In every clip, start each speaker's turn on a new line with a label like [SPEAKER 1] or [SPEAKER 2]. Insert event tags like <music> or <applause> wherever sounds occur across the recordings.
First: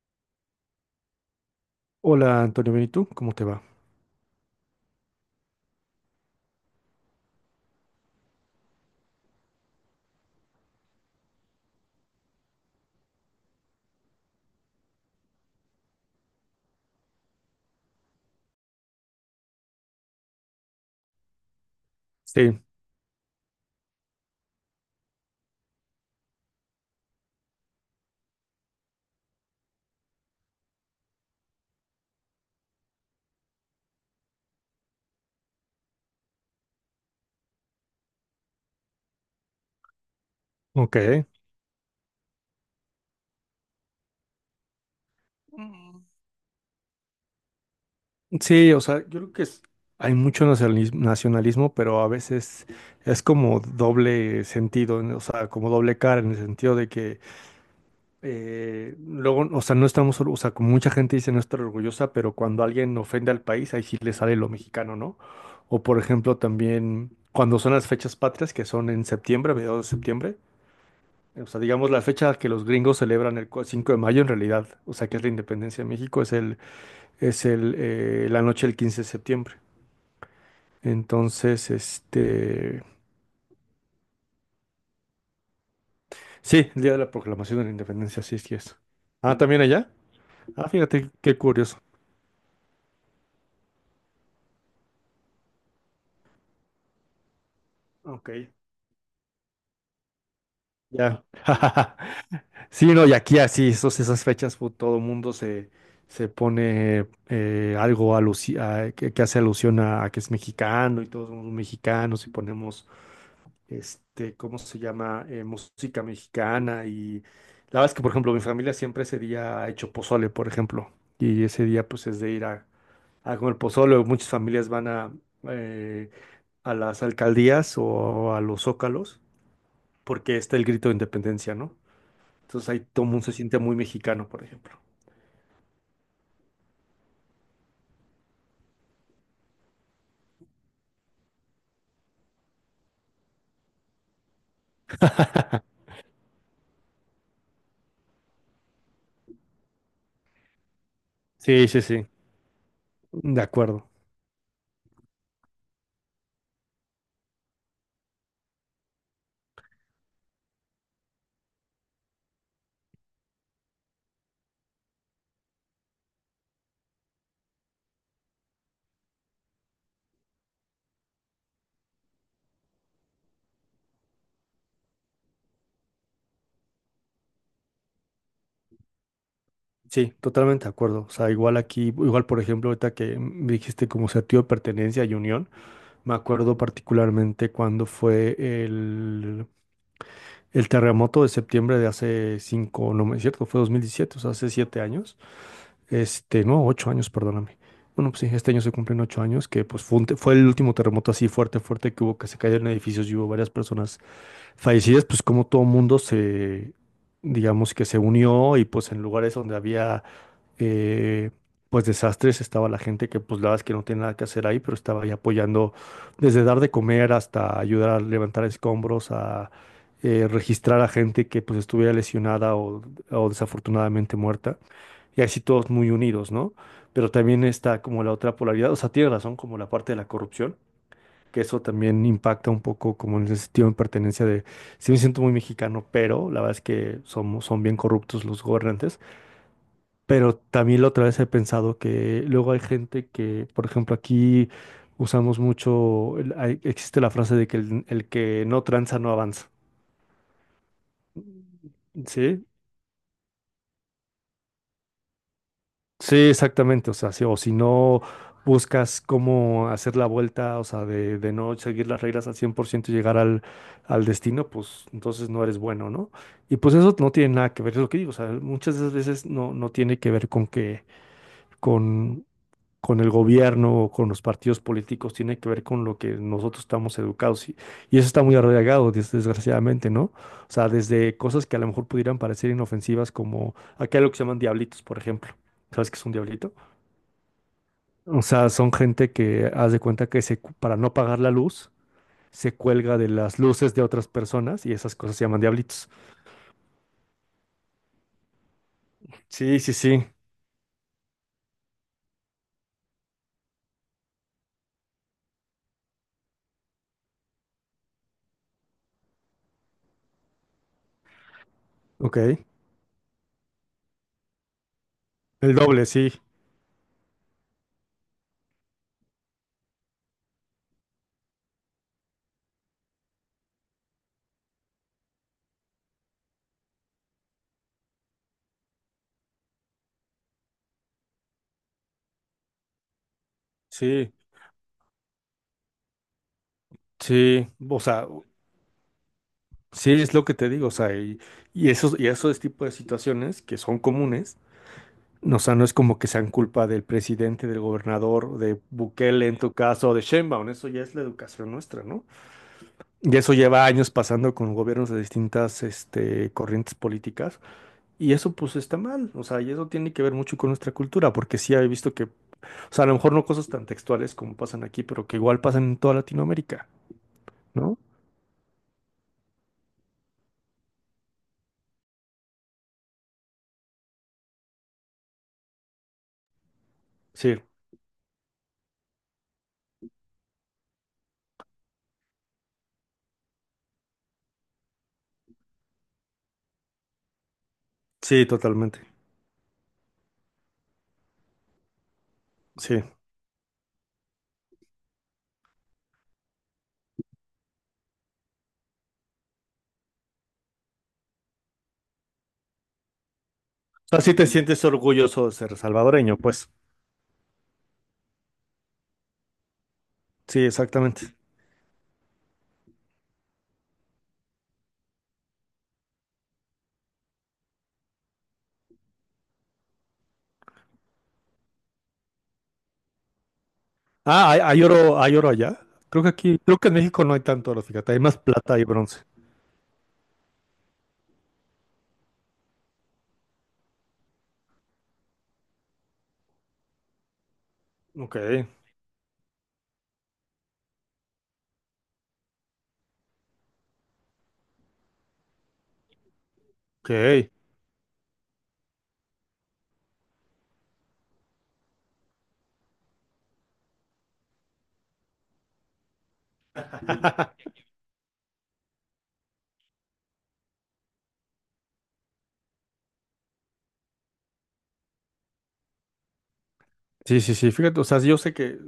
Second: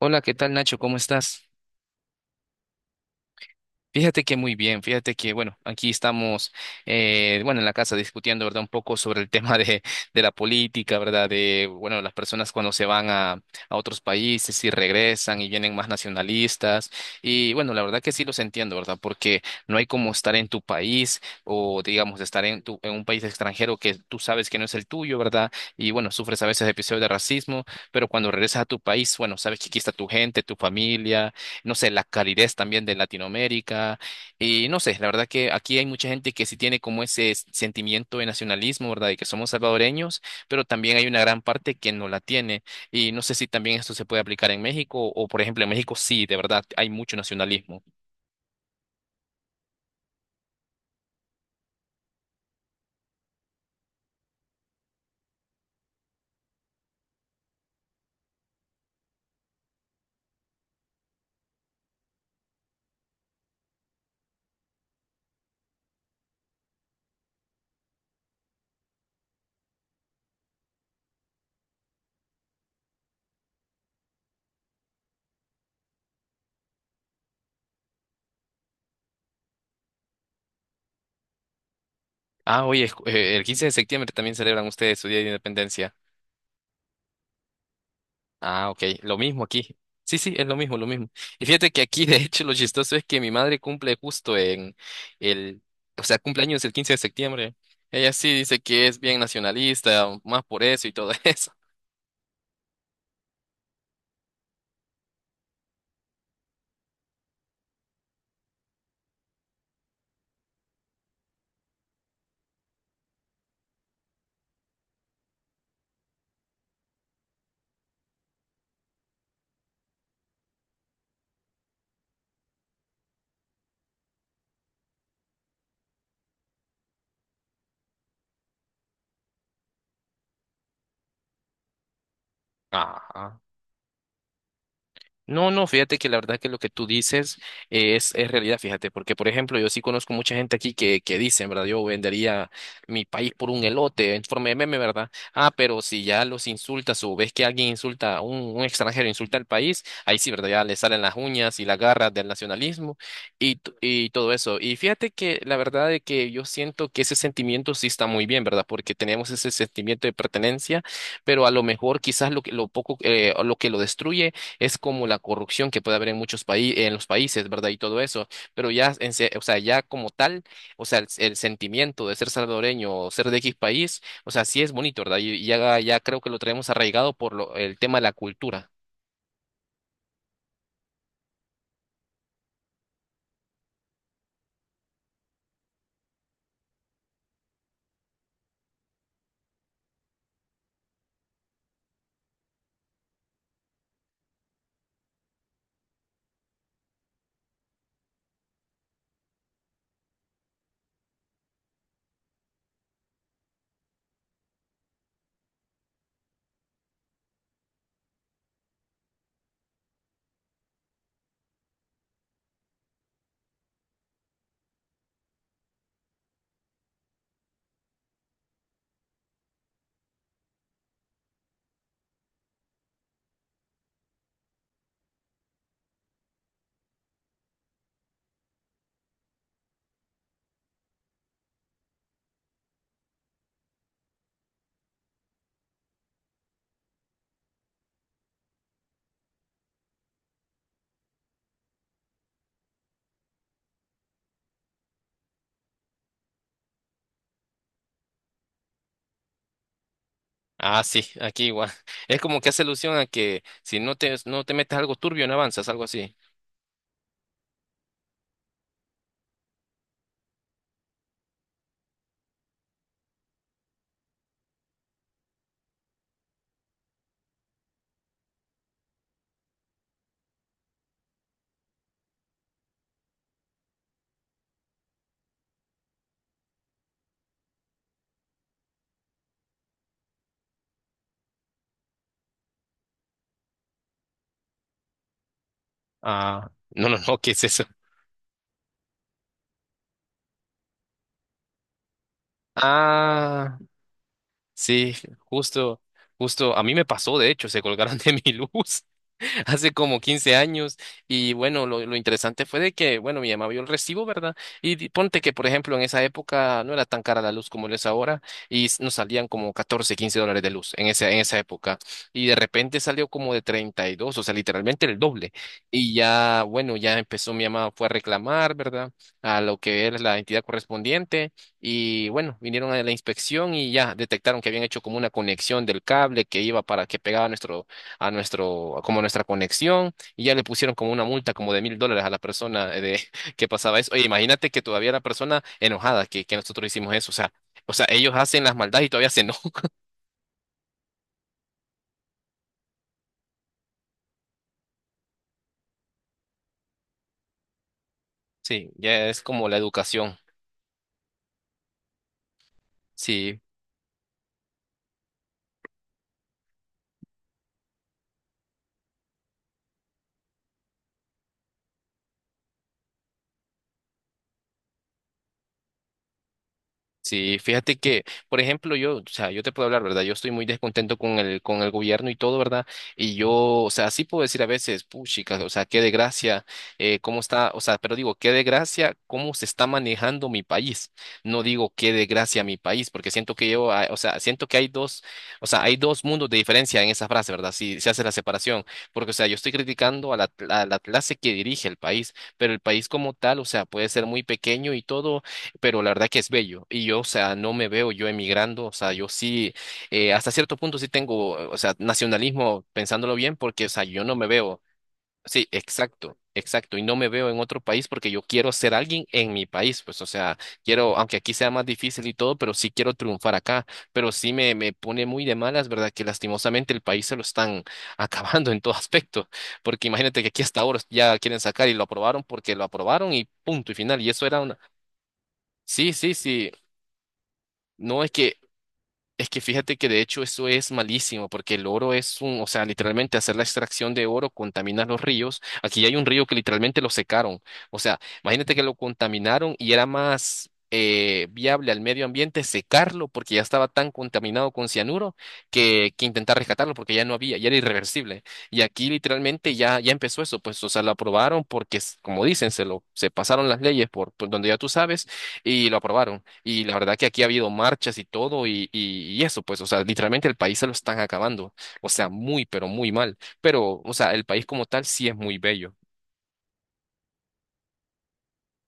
[SPEAKER 1] Hola, ¿qué tal Nacho? ¿Cómo estás?
[SPEAKER 2] Hola Antonio, bien, ¿y tú? ¿Cómo te va?
[SPEAKER 1] Fíjate que muy bien, fíjate que, bueno, aquí estamos, bueno, en la casa discutiendo, ¿verdad? Un poco sobre el <laughs> tema de la política, ¿verdad? De, bueno, las personas cuando se van a otros países y regresan y vienen más nacionalistas. Y bueno, la verdad que sí los entiendo, ¿verdad? Porque no hay como estar en tu país o, digamos, estar en,
[SPEAKER 2] Sí,
[SPEAKER 1] tu, en un país extranjero que tú sabes que no es el tuyo, ¿verdad? Y bueno, sufres a veces episodios de racismo, pero cuando regresas a tu país, bueno, sabes que aquí está tu gente, tu familia. No sé, la calidez también de Latinoamérica. Y no sé, la verdad que aquí hay mucha gente que sí tiene como ese sentimiento de nacionalismo, ¿verdad? De que somos salvadoreños, pero también
[SPEAKER 2] ok.
[SPEAKER 1] hay una gran parte que no la tiene. Y no sé si también esto se puede aplicar en México o, por ejemplo, en México sí, de verdad, hay mucho nacionalismo.
[SPEAKER 2] Sí, o sea, yo creo que hay mucho nacionalismo, pero a veces es como doble sentido, ¿no? O sea, como doble cara en el sentido de que luego, o sea, no estamos, o sea, como mucha gente dice no estar orgullosa, pero cuando alguien ofende al país, ahí sí le sale lo mexicano, ¿no? O por ejemplo, también cuando son las fechas patrias, que son en septiembre, mediados de septiembre. O sea, digamos, la fecha que los gringos celebran el 5 de mayo en realidad, o sea, que es la independencia de México, es el, la noche del 15 de septiembre. Entonces,
[SPEAKER 1] Ah,
[SPEAKER 2] este,
[SPEAKER 1] oye, el 15 de septiembre también celebran ustedes su Día de Independencia.
[SPEAKER 2] sí, el día de la proclamación de la independencia, sí, sí
[SPEAKER 1] Ah,
[SPEAKER 2] es.
[SPEAKER 1] ok, lo
[SPEAKER 2] Ah,
[SPEAKER 1] mismo
[SPEAKER 2] ¿también
[SPEAKER 1] aquí.
[SPEAKER 2] allá?
[SPEAKER 1] Sí, sí, es lo
[SPEAKER 2] Ah,
[SPEAKER 1] mismo, lo mismo.
[SPEAKER 2] fíjate, qué
[SPEAKER 1] Y fíjate
[SPEAKER 2] curioso.
[SPEAKER 1] que aquí, <laughs> de hecho, lo chistoso es que mi madre cumple justo el, o sea, cumpleaños el 15 de septiembre. Ella
[SPEAKER 2] Ok,
[SPEAKER 1] sí dice que es bien nacionalista, más por eso y todo <laughs>
[SPEAKER 2] ya.
[SPEAKER 1] eso.
[SPEAKER 2] <laughs> Sí, no, y aquí así, esas fechas, todo mundo se, se pone algo que hace alusión a que es mexicano y todos somos mexicanos y ponemos este, ¿cómo se llama? Música mexicana, y la verdad es que, por ejemplo, mi familia siempre ese día ha hecho pozole, por ejemplo, y ese día pues es de ir a comer pozole, o muchas familias van eh, a las alcaldías o a los zócalos, porque está el grito de independencia, ¿no? Entonces ahí todo el mundo se
[SPEAKER 1] Ajá.
[SPEAKER 2] siente muy mexicano, por ejemplo.
[SPEAKER 1] No, no, fíjate que la verdad que lo que tú dices, es realidad, fíjate, porque por ejemplo yo sí conozco mucha gente aquí que dicen, ¿verdad? Yo vendería mi país por un elote en forma de meme, ¿verdad? Ah, pero si ya los insultas o ves que alguien insulta, un extranjero insulta al país, ahí sí, ¿verdad? Ya le salen las uñas y
[SPEAKER 2] Sí,
[SPEAKER 1] las
[SPEAKER 2] sí, sí.
[SPEAKER 1] garras del nacionalismo
[SPEAKER 2] De
[SPEAKER 1] y, t-
[SPEAKER 2] acuerdo.
[SPEAKER 1] y todo eso. Y fíjate que la verdad de que yo siento que ese sentimiento sí está muy bien, ¿verdad? Porque tenemos ese sentimiento de pertenencia, pero a lo mejor quizás lo poco, lo que lo destruye es como la corrupción que puede haber en muchos países, en los países, ¿verdad? Y todo eso, pero ya, o sea, ya como tal, o sea, el sentimiento de ser salvadoreño o ser de X país, o sea, sí es bonito, ¿verdad? Y ya, ya creo que lo traemos arraigado por el tema de la cultura.
[SPEAKER 2] Sí, totalmente de acuerdo. O sea, igual aquí, igual por ejemplo, ahorita que me dijiste como sentido de pertenencia y unión, me acuerdo particularmente cuando fue el, el terremoto de septiembre de hace cinco, no es cierto, fue 2017, o sea, hace 7 años. Este, no, 8 años, perdóname. Bueno, pues sí, este año se cumplen 8 años, que pues fue el último terremoto así fuerte, fuerte que hubo, que se cayeron edificios y hubo varias personas fallecidas, pues como todo mundo digamos que se unió, y pues en lugares donde había eh, pues desastres, estaba la gente que pues la verdad es que no tiene nada que hacer ahí, pero estaba ahí apoyando desde dar de comer hasta ayudar a levantar escombros, a registrar a gente que pues estuviera lesionada o desafortunadamente muerta, y así todos muy unidos, ¿no? Pero también está como la otra polaridad, o sea, tiene razón como la parte de la corrupción, que eso también impacta un poco como en el sentido de pertenencia de, sí me siento muy mexicano, pero la verdad es que son bien corruptos los gobernantes, pero también la otra vez he pensado que luego hay gente que, por ejemplo, aquí usamos mucho, existe la frase de que el que no tranza no avanza.
[SPEAKER 1] Ah, sí, aquí igual. <laughs> Es como
[SPEAKER 2] ¿Sí?
[SPEAKER 1] que hace alusión a que si no te, no te metes algo turbio, no avanzas, algo así.
[SPEAKER 2] Sí, exactamente. O sea, o si no buscas cómo hacer la vuelta, o sea, de no seguir las reglas al 100% y llegar al destino, pues entonces no eres bueno, ¿no? Y pues eso no tiene nada que ver, es lo que digo. O sea, muchas de esas veces no tiene que ver con que, con con el gobierno o con los partidos políticos, tiene que ver con lo que nosotros estamos educados. Y eso está muy arraigado, desgraciadamente, ¿no? O sea, desde cosas que a lo mejor pudieran parecer inofensivas, como acá hay lo que se llaman diablitos, por ejemplo. ¿Sabes qué es un
[SPEAKER 1] Ah,
[SPEAKER 2] diablito?
[SPEAKER 1] no, no, no, ¿qué es eso?
[SPEAKER 2] O sea, son gente que haz de cuenta que para no pagar la luz, se cuelga de las
[SPEAKER 1] Ah,
[SPEAKER 2] luces de otras personas, y
[SPEAKER 1] sí,
[SPEAKER 2] esas cosas se llaman
[SPEAKER 1] justo,
[SPEAKER 2] diablitos.
[SPEAKER 1] justo, a mí me pasó, de hecho, se colgaron <laughs> de mi luz. <laughs>
[SPEAKER 2] Sí,
[SPEAKER 1] Hace
[SPEAKER 2] sí,
[SPEAKER 1] como
[SPEAKER 2] sí.
[SPEAKER 1] 15 años. Y bueno, lo interesante fue de que, bueno, mi mamá vio el recibo, ¿verdad? Y ponte que, por ejemplo, en esa época no era tan cara la luz como lo es ahora y nos salían como 14 $15 de luz en esa época. Y de
[SPEAKER 2] Ok.
[SPEAKER 1] repente salió como de 32, o sea, literalmente el doble.
[SPEAKER 2] El doble,
[SPEAKER 1] Y
[SPEAKER 2] sí.
[SPEAKER 1] ya, bueno, ya empezó mi mamá, fue a reclamar, ¿verdad? A lo que es la entidad correspondiente. Y bueno, vinieron a la inspección y ya detectaron que habían hecho como una conexión del cable que iba para que pegaba nuestro a nuestro, como nuestra conexión, y ya le pusieron como una multa como de $1,000 a la persona, de <laughs> que pasaba eso. Oye,
[SPEAKER 2] Sí,
[SPEAKER 1] imagínate que todavía la persona enojada que nosotros hicimos eso,
[SPEAKER 2] sí.
[SPEAKER 1] o
[SPEAKER 2] O
[SPEAKER 1] sea,
[SPEAKER 2] sea,
[SPEAKER 1] ellos hacen las maldades y todavía se enojan. <laughs>
[SPEAKER 2] sí, es lo que te digo, o sea, y esos tipos de situaciones que son comunes, no, o sea, no es como que sean culpa del presidente, del gobernador, de
[SPEAKER 1] Sí, ya es
[SPEAKER 2] Bukele en
[SPEAKER 1] como
[SPEAKER 2] tu
[SPEAKER 1] la
[SPEAKER 2] caso, o de
[SPEAKER 1] educación.
[SPEAKER 2] Sheinbaum, eso ya es la educación nuestra, ¿no? Y eso
[SPEAKER 1] Sí.
[SPEAKER 2] lleva años pasando con gobiernos de distintas, este, corrientes políticas, y eso pues está mal, o sea, y eso tiene que ver mucho con nuestra cultura, porque sí he visto que, o sea, a lo mejor no cosas tan textuales como pasan aquí, pero que igual pasan en toda Latinoamérica,
[SPEAKER 1] Sí,
[SPEAKER 2] ¿no?
[SPEAKER 1] fíjate que, por ejemplo, yo, o sea, yo te puedo hablar, ¿verdad? Yo estoy muy descontento con con el gobierno y todo, ¿verdad? Y yo, o sea, sí puedo decir a veces, puchica, o sea, qué desgracia, cómo
[SPEAKER 2] Sí,
[SPEAKER 1] está, o sea, pero digo, qué desgracia, cómo se está manejando mi país. No digo qué desgracia mi país, porque siento que yo, ah, o sea, siento que hay dos, o sea, hay dos mundos de diferencia en esa frase, ¿verdad? Si se hace la
[SPEAKER 2] sí,
[SPEAKER 1] separación,
[SPEAKER 2] totalmente,
[SPEAKER 1] porque, o sea, yo estoy criticando a la clase que dirige el país, pero el
[SPEAKER 2] sí.
[SPEAKER 1] país como tal, o sea, puede ser muy pequeño y todo, pero la verdad que es bello. Y yo, o sea, no me veo yo emigrando, o sea, yo sí, hasta cierto punto sí tengo, o sea, nacionalismo, pensándolo bien, porque, o sea,
[SPEAKER 2] Sea,
[SPEAKER 1] yo
[SPEAKER 2] sí
[SPEAKER 1] no me
[SPEAKER 2] te
[SPEAKER 1] veo,
[SPEAKER 2] sientes orgulloso de
[SPEAKER 1] sí,
[SPEAKER 2] ser salvadoreño,
[SPEAKER 1] exacto,
[SPEAKER 2] pues.
[SPEAKER 1] exacto, y no me veo en otro país porque yo quiero ser alguien en mi país, pues, o sea,
[SPEAKER 2] Sí,
[SPEAKER 1] quiero,
[SPEAKER 2] exactamente.
[SPEAKER 1] aunque aquí sea más difícil y todo, pero sí quiero triunfar acá, pero sí me pone muy de malas, ¿verdad? Que lastimosamente el país se lo están <laughs> acabando en todo aspecto, porque imagínate que aquí hasta ahora ya quieren sacar y lo aprobaron porque lo aprobaron y punto y final, y eso
[SPEAKER 2] Ah, hay,
[SPEAKER 1] era una...
[SPEAKER 2] hay oro, hay oro allá.
[SPEAKER 1] Sí,
[SPEAKER 2] Creo que
[SPEAKER 1] sí,
[SPEAKER 2] aquí,
[SPEAKER 1] sí,
[SPEAKER 2] creo que en México no hay tanto oro, fíjate, hay
[SPEAKER 1] no, es
[SPEAKER 2] más
[SPEAKER 1] que,
[SPEAKER 2] plata y bronce.
[SPEAKER 1] es que fíjate que de hecho eso es malísimo, porque el oro es o sea, literalmente hacer la extracción de oro contamina los ríos. Aquí hay un río que literalmente lo secaron. O sea,
[SPEAKER 2] Ok,
[SPEAKER 1] imagínate que lo contaminaron y era más, viable al medio ambiente secarlo porque ya estaba tan contaminado con cianuro que intentar rescatarlo
[SPEAKER 2] ok.
[SPEAKER 1] porque ya no había, ya era irreversible. Y aquí literalmente ya, ya empezó eso, pues, o sea, lo aprobaron porque, como dicen, se pasaron las leyes por donde ya tú sabes y lo aprobaron. Y la verdad que aquí ha habido marchas y todo y eso, pues, o sea, literalmente el país se lo están acabando. O sea, muy, pero muy mal. Pero, o sea, el país como tal sí es muy bello.
[SPEAKER 2] Sí, sí, sí, fíjate, o sea, yo sé que,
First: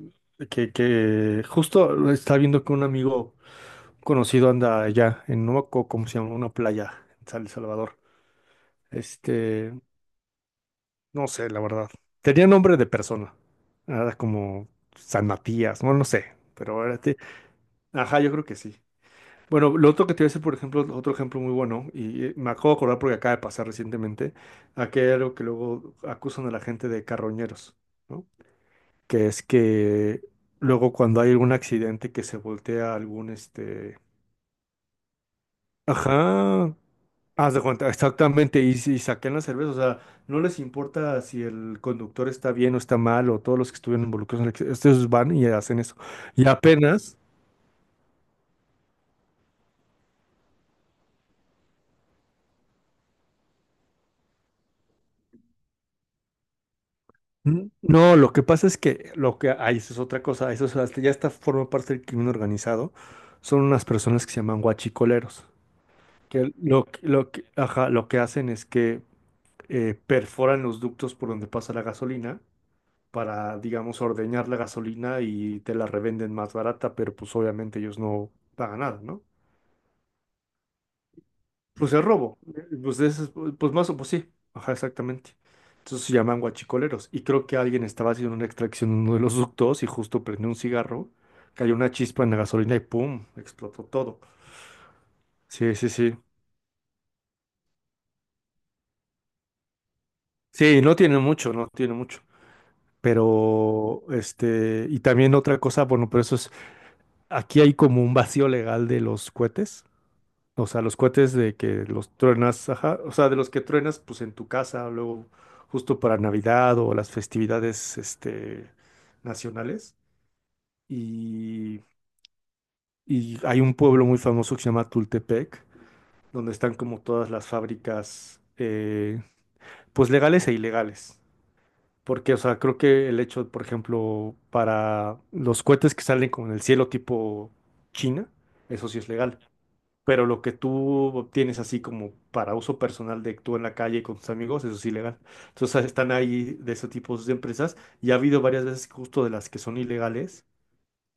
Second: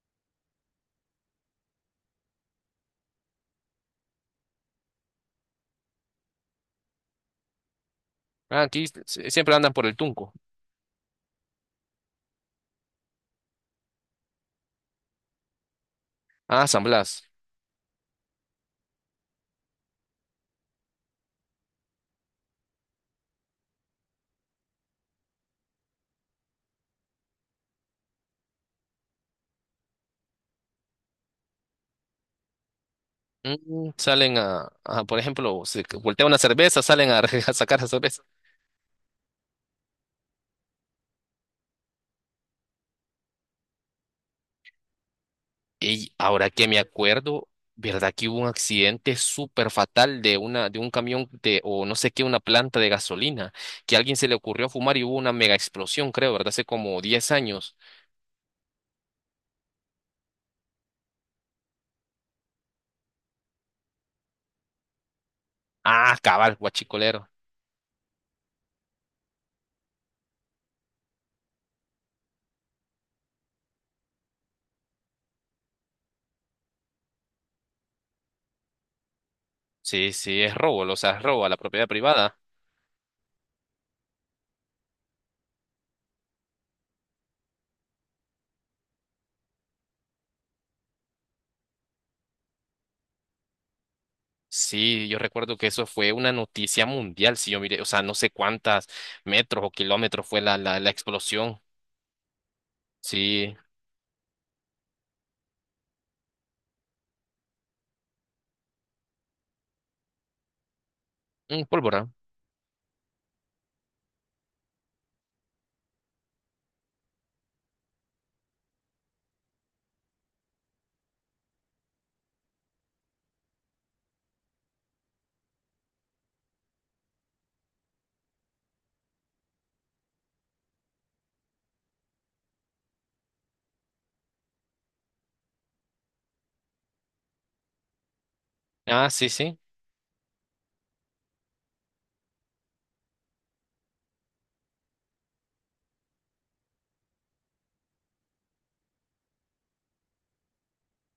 [SPEAKER 2] que, que justo está viendo que un amigo conocido anda allá en Nuevo, ¿cómo se llama? Una playa en San Salvador.
[SPEAKER 1] Ah, aquí siempre andan
[SPEAKER 2] Este,
[SPEAKER 1] por el Tunco.
[SPEAKER 2] no sé, la verdad. Tenía nombre de persona. Era como San Matías, no, no sé,
[SPEAKER 1] Ah, San
[SPEAKER 2] pero era...
[SPEAKER 1] Blas.
[SPEAKER 2] Ajá, yo creo que sí. Bueno, lo otro que te voy a decir, por ejemplo, otro ejemplo muy bueno, y me acabo de acordar porque acaba de pasar recientemente aquí, que luego acusan a la gente de carroñeros, ¿no? Que es que luego cuando hay algún accidente que se voltea algún, este...
[SPEAKER 1] Salen por ejemplo, se voltea una
[SPEAKER 2] Ajá,
[SPEAKER 1] cerveza, salen a, <laughs> a
[SPEAKER 2] haz de
[SPEAKER 1] sacar la
[SPEAKER 2] cuenta,
[SPEAKER 1] cerveza.
[SPEAKER 2] exactamente, y si saquean la cerveza, o sea, no les importa si el conductor está bien o está mal, o todos los que estuvieron involucrados en el accidente, estos van y hacen eso.
[SPEAKER 1] Y
[SPEAKER 2] Y
[SPEAKER 1] ahora que me
[SPEAKER 2] apenas...
[SPEAKER 1] acuerdo, ¿verdad que hubo un accidente súper fatal de una, de un camión de, o no sé qué, una planta de gasolina, que a alguien se le ocurrió fumar y hubo una mega explosión, creo, ¿verdad? Hace como diez años.
[SPEAKER 2] No, lo que pasa es que lo que ahí eso es otra cosa, eso es ya está forma parte del crimen organizado. Son unas personas que se llaman guachicoleros,
[SPEAKER 1] Ah, cabal, guachicolero.
[SPEAKER 2] lo que, ajá, lo que hacen es que perforan los ductos por donde pasa la gasolina para, digamos, ordeñar la gasolina y te la revenden más barata, pero pues obviamente ellos no pagan nada, ¿no?
[SPEAKER 1] Sí, sí, es robo, o sea, es robo a la propiedad
[SPEAKER 2] Pues el
[SPEAKER 1] privada.
[SPEAKER 2] robo, pues, es, pues más o pues sí, ajá, exactamente. Entonces se llaman guachicoleros. Y creo que alguien estaba haciendo una extracción en uno de los ductos y justo prendió un cigarro, cayó una chispa en la gasolina y ¡pum! Explotó todo.
[SPEAKER 1] Sí, yo recuerdo que
[SPEAKER 2] Sí,
[SPEAKER 1] eso
[SPEAKER 2] sí,
[SPEAKER 1] fue
[SPEAKER 2] sí.
[SPEAKER 1] una noticia mundial, si yo miré, o sea, no sé cuántas metros o kilómetros fue la, la,
[SPEAKER 2] Sí,
[SPEAKER 1] la
[SPEAKER 2] no tiene mucho,
[SPEAKER 1] explosión.
[SPEAKER 2] no tiene mucho.
[SPEAKER 1] Sí,
[SPEAKER 2] Pero, este, y también otra cosa, bueno, pero eso es, aquí hay como un vacío legal de los cohetes. O sea, los cohetes de que
[SPEAKER 1] pólvora.
[SPEAKER 2] los truenas, ajá, o sea, de los que truenas, pues en tu casa, luego justo para Navidad o las festividades, este, nacionales. Y, y hay un pueblo muy famoso que se llama Tultepec, donde están como todas las fábricas, pues legales e ilegales. Porque, o sea, creo que el hecho, por ejemplo, para los cohetes que salen como en el cielo tipo China, eso sí es
[SPEAKER 1] Ah, sí,
[SPEAKER 2] legal,
[SPEAKER 1] sí.
[SPEAKER 2] pero lo que tú obtienes así como para uso personal de tú en la calle con tus amigos, eso es ilegal. Entonces están ahí de esos tipos de empresas y ha habido varias veces justo de las que son ilegales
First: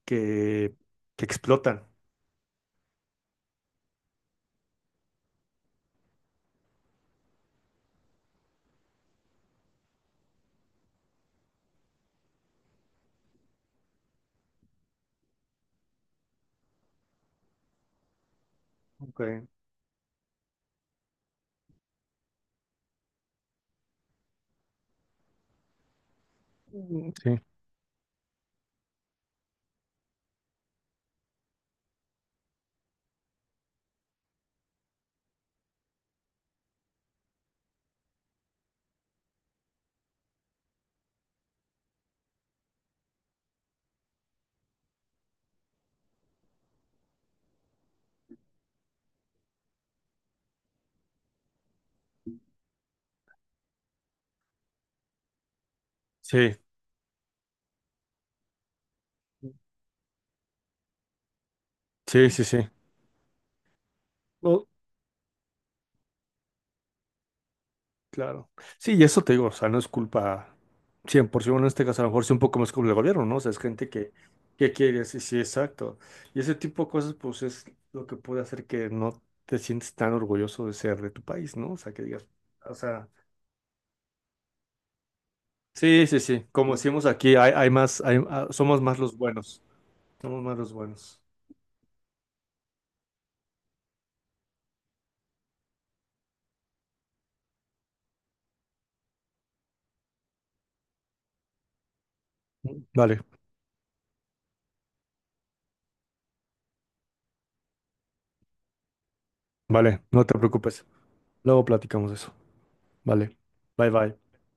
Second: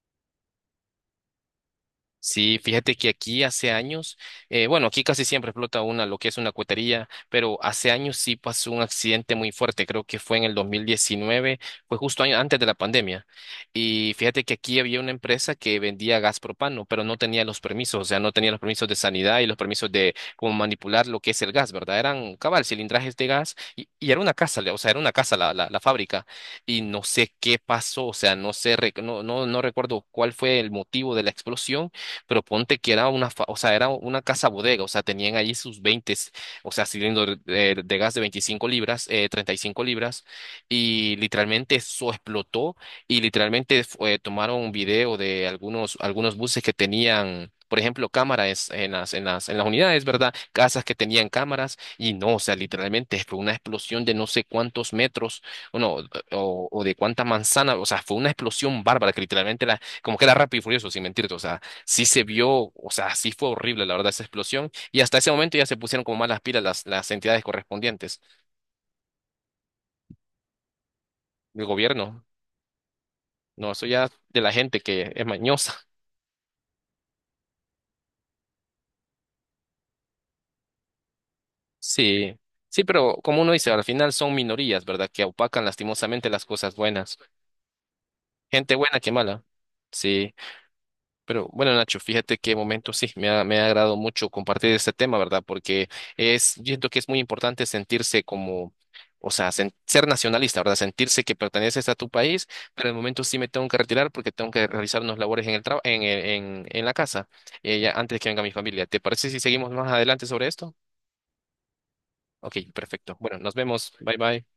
[SPEAKER 2] que, que explotan.
[SPEAKER 1] Sí, fíjate que aquí hace años, bueno, aquí casi siempre explota una, lo que es una cuetería, pero hace años sí pasó un accidente muy fuerte, creo que fue en el 2019, pues justo antes de la pandemia. Y fíjate que aquí había una empresa que vendía gas propano, pero no tenía los permisos, o sea, no tenía los permisos de sanidad y
[SPEAKER 2] Ok.
[SPEAKER 1] los permisos de cómo manipular lo que es el gas, ¿verdad? Eran cabal, cilindrajes de gas y era una casa, o sea, era una casa la fábrica, y no
[SPEAKER 2] Mm,
[SPEAKER 1] sé
[SPEAKER 2] sí,
[SPEAKER 1] qué pasó, o sea, no sé, no, no, no recuerdo cuál fue el motivo de la explosión, pero ponte que era o sea, era una casa bodega, o sea, tenían allí sus 20, o sea, cilindros de gas de 25 libras, 35 libras, y literalmente eso explotó, y literalmente tomaron un video de algunos buses que tenían... Por ejemplo, cámaras en las unidades, ¿verdad? Casas que tenían cámaras y no, o sea, literalmente fue una explosión de no sé cuántos metros, o no,
[SPEAKER 2] sí,
[SPEAKER 1] o de cuántas manzanas, o sea, fue una explosión bárbara que literalmente como que era rápido y furioso, sin mentirte, o sea sí se
[SPEAKER 2] sí, sí,
[SPEAKER 1] vio,
[SPEAKER 2] sí.
[SPEAKER 1] o sea, sí fue horrible, la verdad, esa
[SPEAKER 2] O,
[SPEAKER 1] explosión. Y hasta ese momento ya se pusieron como más las pilas las entidades correspondientes
[SPEAKER 2] claro. Sí, y eso te digo, o sea, no es culpa 100%,
[SPEAKER 1] del
[SPEAKER 2] en este caso a lo
[SPEAKER 1] gobierno.
[SPEAKER 2] mejor sí un poco más como el gobierno, ¿no? O sea, es
[SPEAKER 1] No, eso
[SPEAKER 2] gente
[SPEAKER 1] ya
[SPEAKER 2] que,
[SPEAKER 1] de la
[SPEAKER 2] que
[SPEAKER 1] gente
[SPEAKER 2] quiere,
[SPEAKER 1] que
[SPEAKER 2] sí,
[SPEAKER 1] es
[SPEAKER 2] sí,
[SPEAKER 1] mañosa. <laughs>
[SPEAKER 2] exacto. Y ese tipo de cosas, pues es lo que puede hacer que no te sientes tan orgulloso de ser de tu país, ¿no? O sea, que digas,
[SPEAKER 1] Sí,
[SPEAKER 2] o
[SPEAKER 1] sí,
[SPEAKER 2] sea,
[SPEAKER 1] pero como uno dice, al final son minorías, ¿verdad? Que opacan
[SPEAKER 2] sí, sí,
[SPEAKER 1] lastimosamente las
[SPEAKER 2] sí, como
[SPEAKER 1] cosas
[SPEAKER 2] decimos
[SPEAKER 1] buenas.
[SPEAKER 2] aquí, hay más,
[SPEAKER 1] Gente
[SPEAKER 2] somos
[SPEAKER 1] buena
[SPEAKER 2] más
[SPEAKER 1] que
[SPEAKER 2] los
[SPEAKER 1] mala.
[SPEAKER 2] buenos,
[SPEAKER 1] Sí.
[SPEAKER 2] somos más los buenos.
[SPEAKER 1] Pero bueno, Nacho, fíjate qué momento, sí, me ha agradado mucho compartir este tema, ¿verdad? Porque es, yo siento que es muy importante sentirse como, o sea, ser nacionalista, ¿verdad? Sentirse que perteneces a tu país, pero en el
[SPEAKER 2] Vale,
[SPEAKER 1] momento sí me tengo que retirar porque tengo que realizar unos labores en el traba- en, el- en la casa, ya antes que venga mi familia. ¿Te parece si seguimos más
[SPEAKER 2] vale,
[SPEAKER 1] adelante
[SPEAKER 2] no te
[SPEAKER 1] sobre esto?
[SPEAKER 2] preocupes. Luego platicamos de eso.
[SPEAKER 1] Ok, perfecto.
[SPEAKER 2] Vale,
[SPEAKER 1] Bueno, nos
[SPEAKER 2] bye
[SPEAKER 1] vemos. Bye
[SPEAKER 2] bye.
[SPEAKER 1] bye.